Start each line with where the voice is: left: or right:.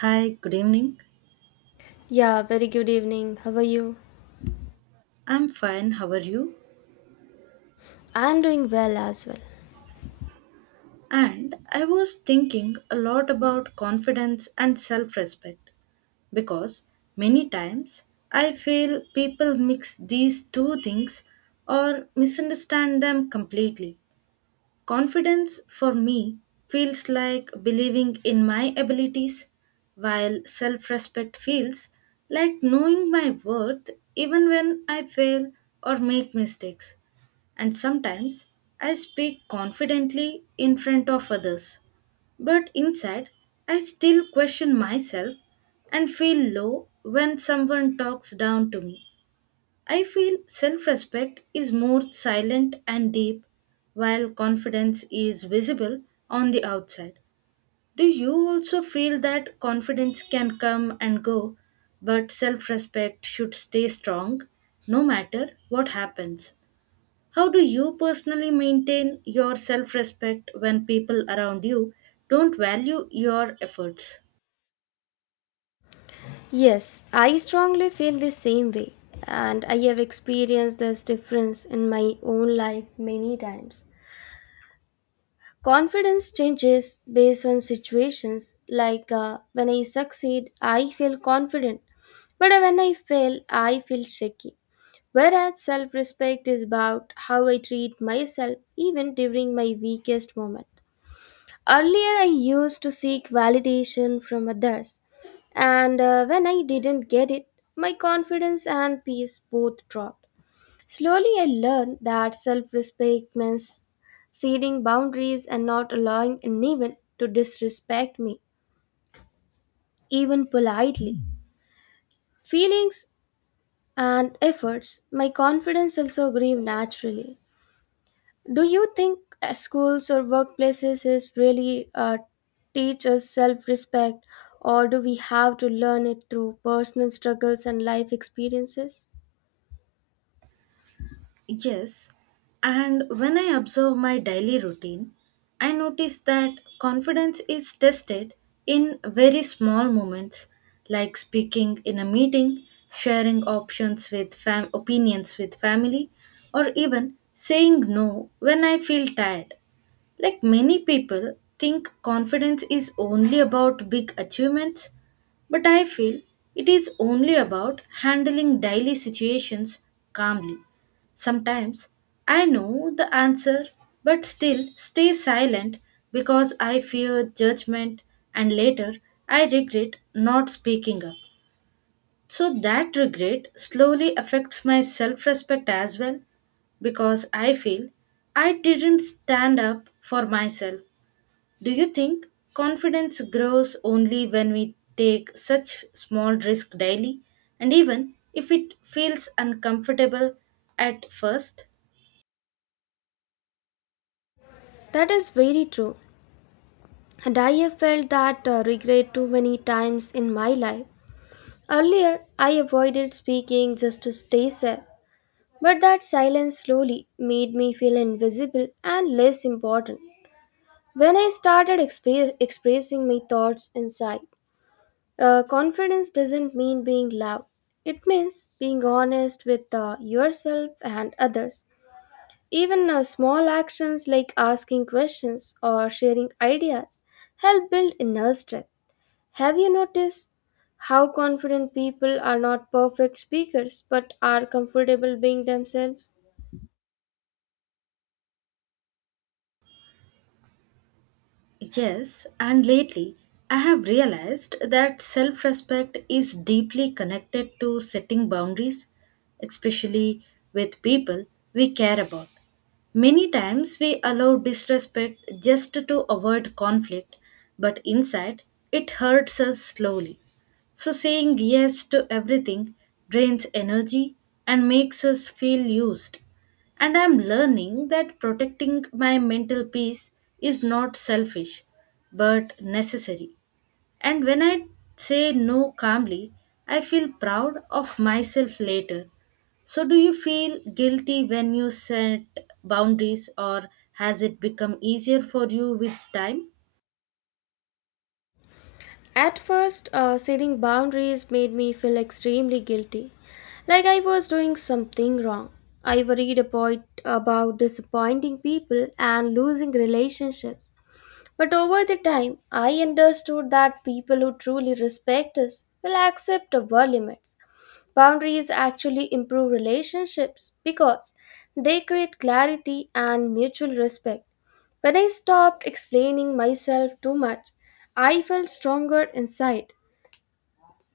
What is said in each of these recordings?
right: Hi, good evening.
left: Yeah, very good evening. How are you?
right: I'm fine, how are you?
left: I'm doing well as well.
right: And I was thinking a lot about confidence and self respect because many times I feel people mix these two things or misunderstand them completely. Confidence for me feels like believing in my abilities, while self respect feels like knowing my worth even when I fail or make mistakes. And sometimes I speak confidently in front of others, but inside I still question myself and feel low when someone talks down to me. I feel self respect is more silent and deep, while confidence is visible on the outside. Do you also feel that confidence can come and go, but self respect should stay strong no matter what happens? How do you personally maintain your self respect when people around you don't value your efforts?
left: Yes, I strongly feel the same way, and I have experienced this difference in my own life many times. Confidence changes based on situations, like when I succeed, I feel confident, but when I fail, I feel shaky. Whereas self respect is about how I treat myself even during my weakest moment. Earlier, I used to seek validation from others, and when I didn't get it, my confidence and peace both dropped. Slowly, I learned that self respect means setting boundaries and not allowing anyone to disrespect me, even politely. Feelings and efforts, my confidence also grew naturally. Do you think schools or workplaces is really teach us self-respect, or do we have to learn it through personal struggles and life experiences?
right: Yes, and when I observe my daily routine, I notice that confidence is tested in very small moments like speaking in a meeting, sharing opinions with family, or even saying no when I feel tired. Like many people think confidence is only about big achievements, but I feel it is only about handling daily situations calmly. Sometimes I know the answer but still stay silent because I fear judgment and later I regret not speaking up. So that regret slowly affects my self respect as well because I feel I didn't stand up for myself. Do you think confidence grows only when we take such small risk daily and even if it feels uncomfortable at first?
left: That is very true, and I have felt that regret too many times in my life. Earlier, I avoided speaking just to stay safe, but that silence slowly made me feel invisible and less important. When I started expressing my thoughts inside, confidence doesn't mean being loud. It means being honest with yourself and others. Even small actions like asking questions or sharing ideas help build inner strength. Have you noticed how confident people are not perfect speakers but are comfortable being themselves?
right: Yes, and lately I have realized that self respect is deeply connected to setting boundaries, especially with people we care about. Many times we allow disrespect just to avoid conflict, but inside it hurts us slowly. So saying yes to everything drains energy and makes us feel used. And I'm learning that protecting my mental peace is not selfish, but necessary. And when I say no calmly, I feel proud of myself later. So, do you feel guilty when you set boundaries, or has it become easier for you with time?
left: At first, setting boundaries made me feel extremely guilty, like I was doing something wrong. I worried about disappointing people and losing relationships. But over the time, I understood that people who truly respect us will accept our limits. Boundaries actually improve relationships because they create clarity and mutual respect. When I stopped explaining myself too much, I felt stronger inside.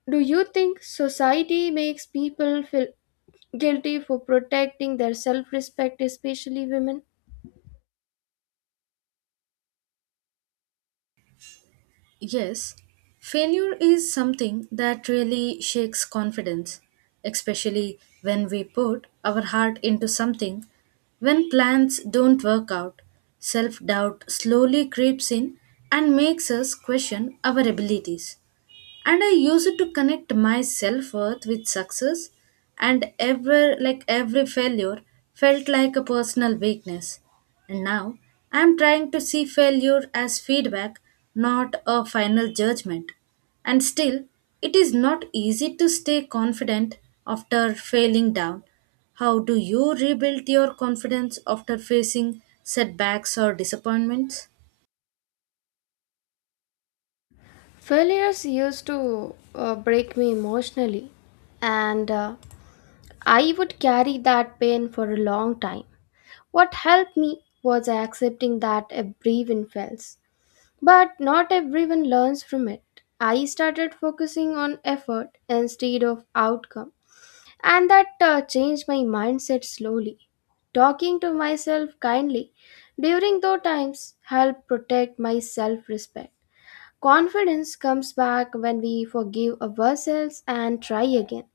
left: Do you think society makes people feel guilty for protecting their self respect, especially women?
right: Yes, failure is something that really shakes confidence, especially when we put our heart into something. When plans don't work out, self doubt slowly creeps in and makes us question our abilities and I use it to connect my self-worth with success and ever like every failure felt like a personal weakness and now I am trying to see failure as feedback, not a final judgment. And still, it is not easy to stay confident after failing down. How do you rebuild your confidence after facing setbacks or disappointments?
left: Failures used to break me emotionally, and I would carry that pain for a long time. What helped me was accepting that everyone fails. But not everyone learns from it. I started focusing on effort instead of outcome, and that changed my mindset slowly. Talking to myself kindly during those times helped protect my self respect. Confidence comes back when we forgive ourselves and try again.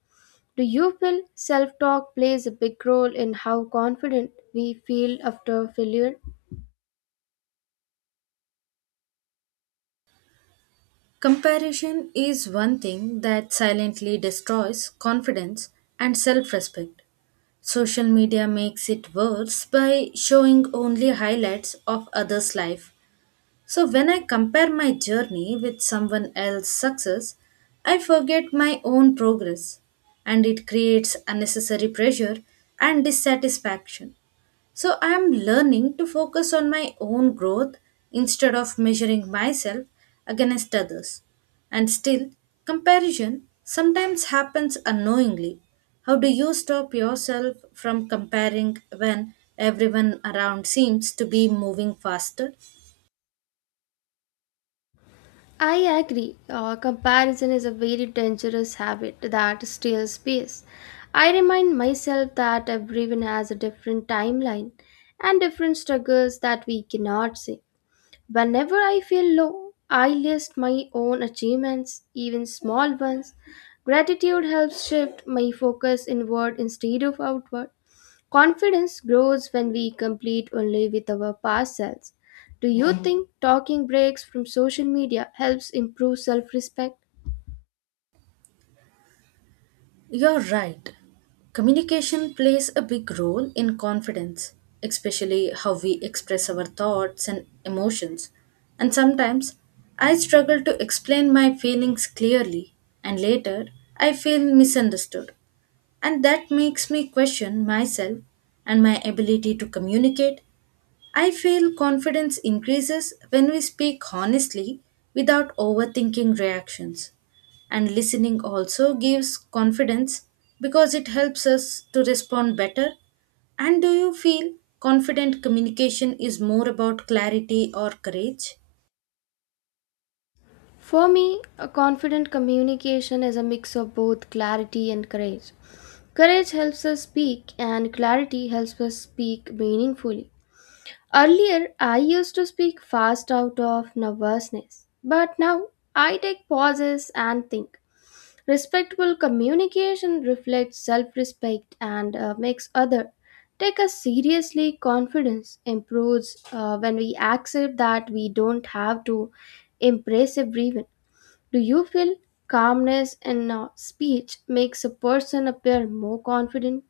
left: Do you feel self talk plays a big role in how confident we feel after failure?
right: Comparison is one thing that silently destroys confidence and self respect. Social media makes it worse by showing only highlights of others' life. So, when I compare my journey with someone else's success, I forget my own progress and it creates unnecessary pressure and dissatisfaction. So I'm learning to focus on my own growth instead of measuring myself against others. And still, comparison sometimes happens unknowingly. How do you stop yourself from comparing when everyone around seems to be moving faster?
left: I agree. Comparison is a very dangerous habit that steals space. I remind myself that everyone has a different timeline and different struggles that we cannot see. Whenever I feel low, I list my own achievements, even small ones. Gratitude helps shift my focus inward instead of outward. Confidence grows when we complete only with our past selves. Do you think talking breaks from social media helps improve self respect?
right: You're right. Communication plays a big role in confidence, especially how we express our thoughts and emotions. And sometimes I struggle to explain my feelings clearly, and later I feel misunderstood. And that makes me question myself and my ability to communicate. I feel confidence increases when we speak honestly without overthinking reactions. And listening also gives confidence because it helps us to respond better. And do you feel confident communication is more about clarity or courage?
left: For me, a confident communication is a mix of both clarity and courage. Courage helps us speak, and clarity helps us speak meaningfully. Earlier, I used to speak fast out of nervousness, but now I take pauses and think. Respectful communication reflects self respect and makes other take us seriously. Confidence improves when we accept that we don't have to impress everyone. Do you feel calmness in speech makes a person appear more confident?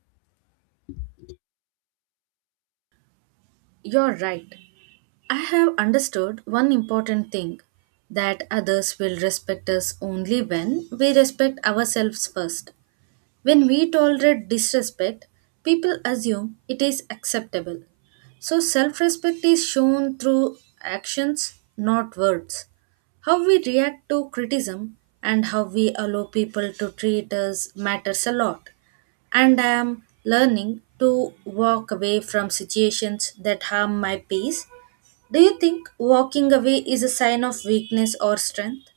right: You're right. I have understood one important thing, that others will respect us only when we respect ourselves first. When we tolerate disrespect, people assume it is acceptable. So self respect is shown through actions, not words. How we react to criticism and how we allow people to treat us matters a lot. And I am learning to walk away from situations that harm my peace. Do you think walking away is a sign of weakness or strength?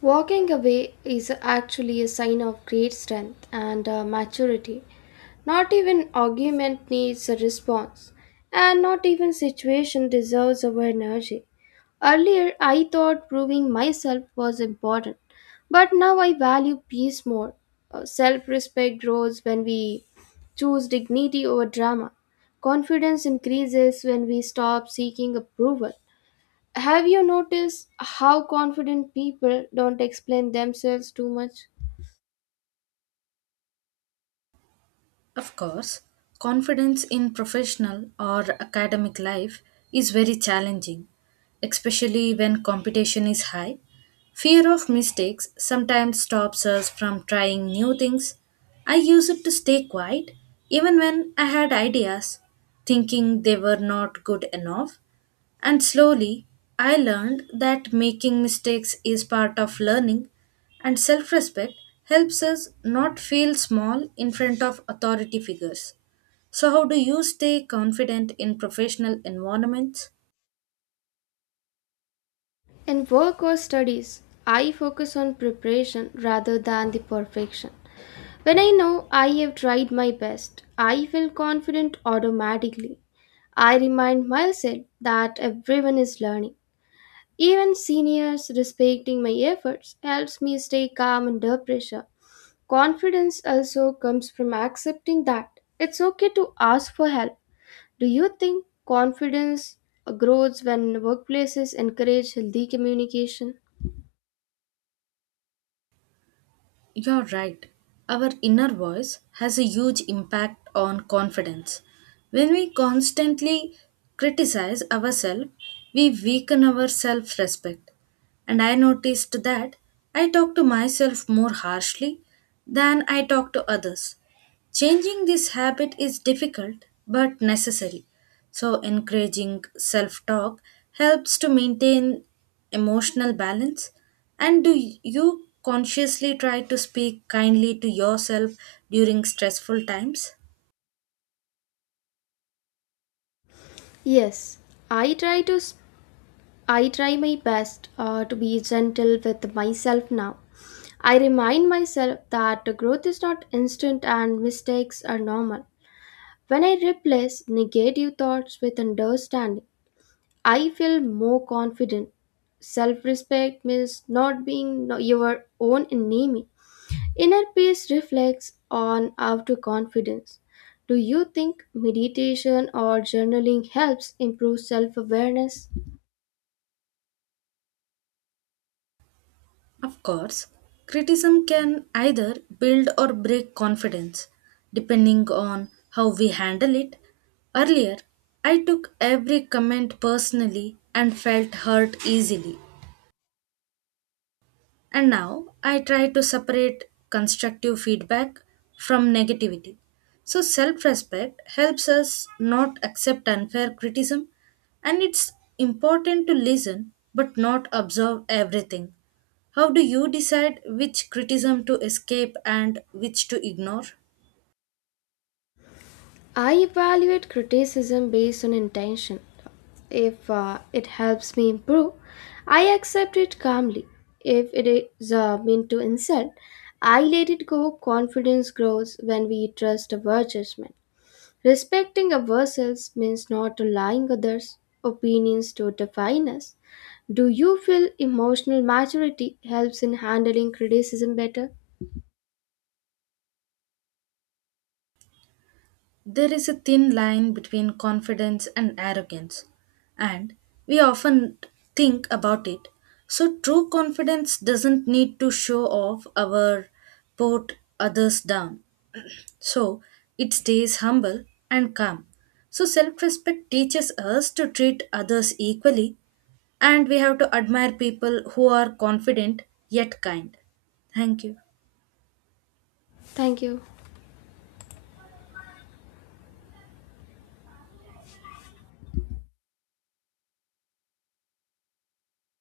left: Walking away is actually a sign of great strength and maturity. Not even argument needs a response, and not even situation deserves our energy. Earlier, I thought proving myself was important, but now I value peace more. Self respect grows when we choose dignity over drama. Confidence increases when we stop seeking approval. Have you noticed how confident people don't explain themselves too much?
right: Of course, confidence in professional or academic life is very challenging, especially when competition is high. Fear of mistakes sometimes stops us from trying new things. I used it to stay quiet even when I had ideas, thinking they were not good enough. And slowly, I learned that making mistakes is part of learning, and self respect helps us not feel small in front of authority figures. So, how do you stay confident in professional environments?
left: In work or studies, I focus on preparation rather than the perfection. When I know I have tried my best, I feel confident automatically. I remind myself that everyone is learning. Even seniors respecting my efforts helps me stay calm under pressure. Confidence also comes from accepting that it's okay to ask for help. Do you think confidence grows when workplaces encourage healthy communication?
right: You're right. Our inner voice has a huge impact on confidence. When we constantly criticize ourselves, we weaken our self respect. And I noticed that I talk to myself more harshly than I talk to others. Changing this habit is difficult but necessary. So, encouraging self talk helps to maintain emotional balance. And do you consciously try to speak kindly to yourself during stressful times?
left: Yes, I try to I try my best to be gentle with myself now. I remind myself that growth is not instant and mistakes are normal. When I replace negative thoughts with understanding, I feel more confident. Self respect means not being your own enemy. Inner peace reflects on outer confidence. Do you think meditation or journaling helps improve self awareness?
right: Of course, criticism can either build or break confidence, depending on how we handle it. Earlier, I took every comment personally and felt hurt easily. And now I try to separate constructive feedback from negativity. So self respect helps us not accept unfair criticism, and it's important to listen but not observe everything. How do you decide which criticism to escape and which to ignore?
left: I evaluate criticism based on intention. If it helps me improve, I accept it calmly. If it is meant to insult, I let it go. Confidence grows when we trust our judgment. Respecting ourselves means not allowing others' opinions to define us. Do you feel emotional maturity helps in handling criticism better?
right: There is a thin line between confidence and arrogance, and we often think about it. So, true confidence doesn't need to show off or put others down. So, it stays humble and calm. So, self respect teaches us to treat others equally, and we have to admire people who are confident yet kind. Thank you.
left: Thank you.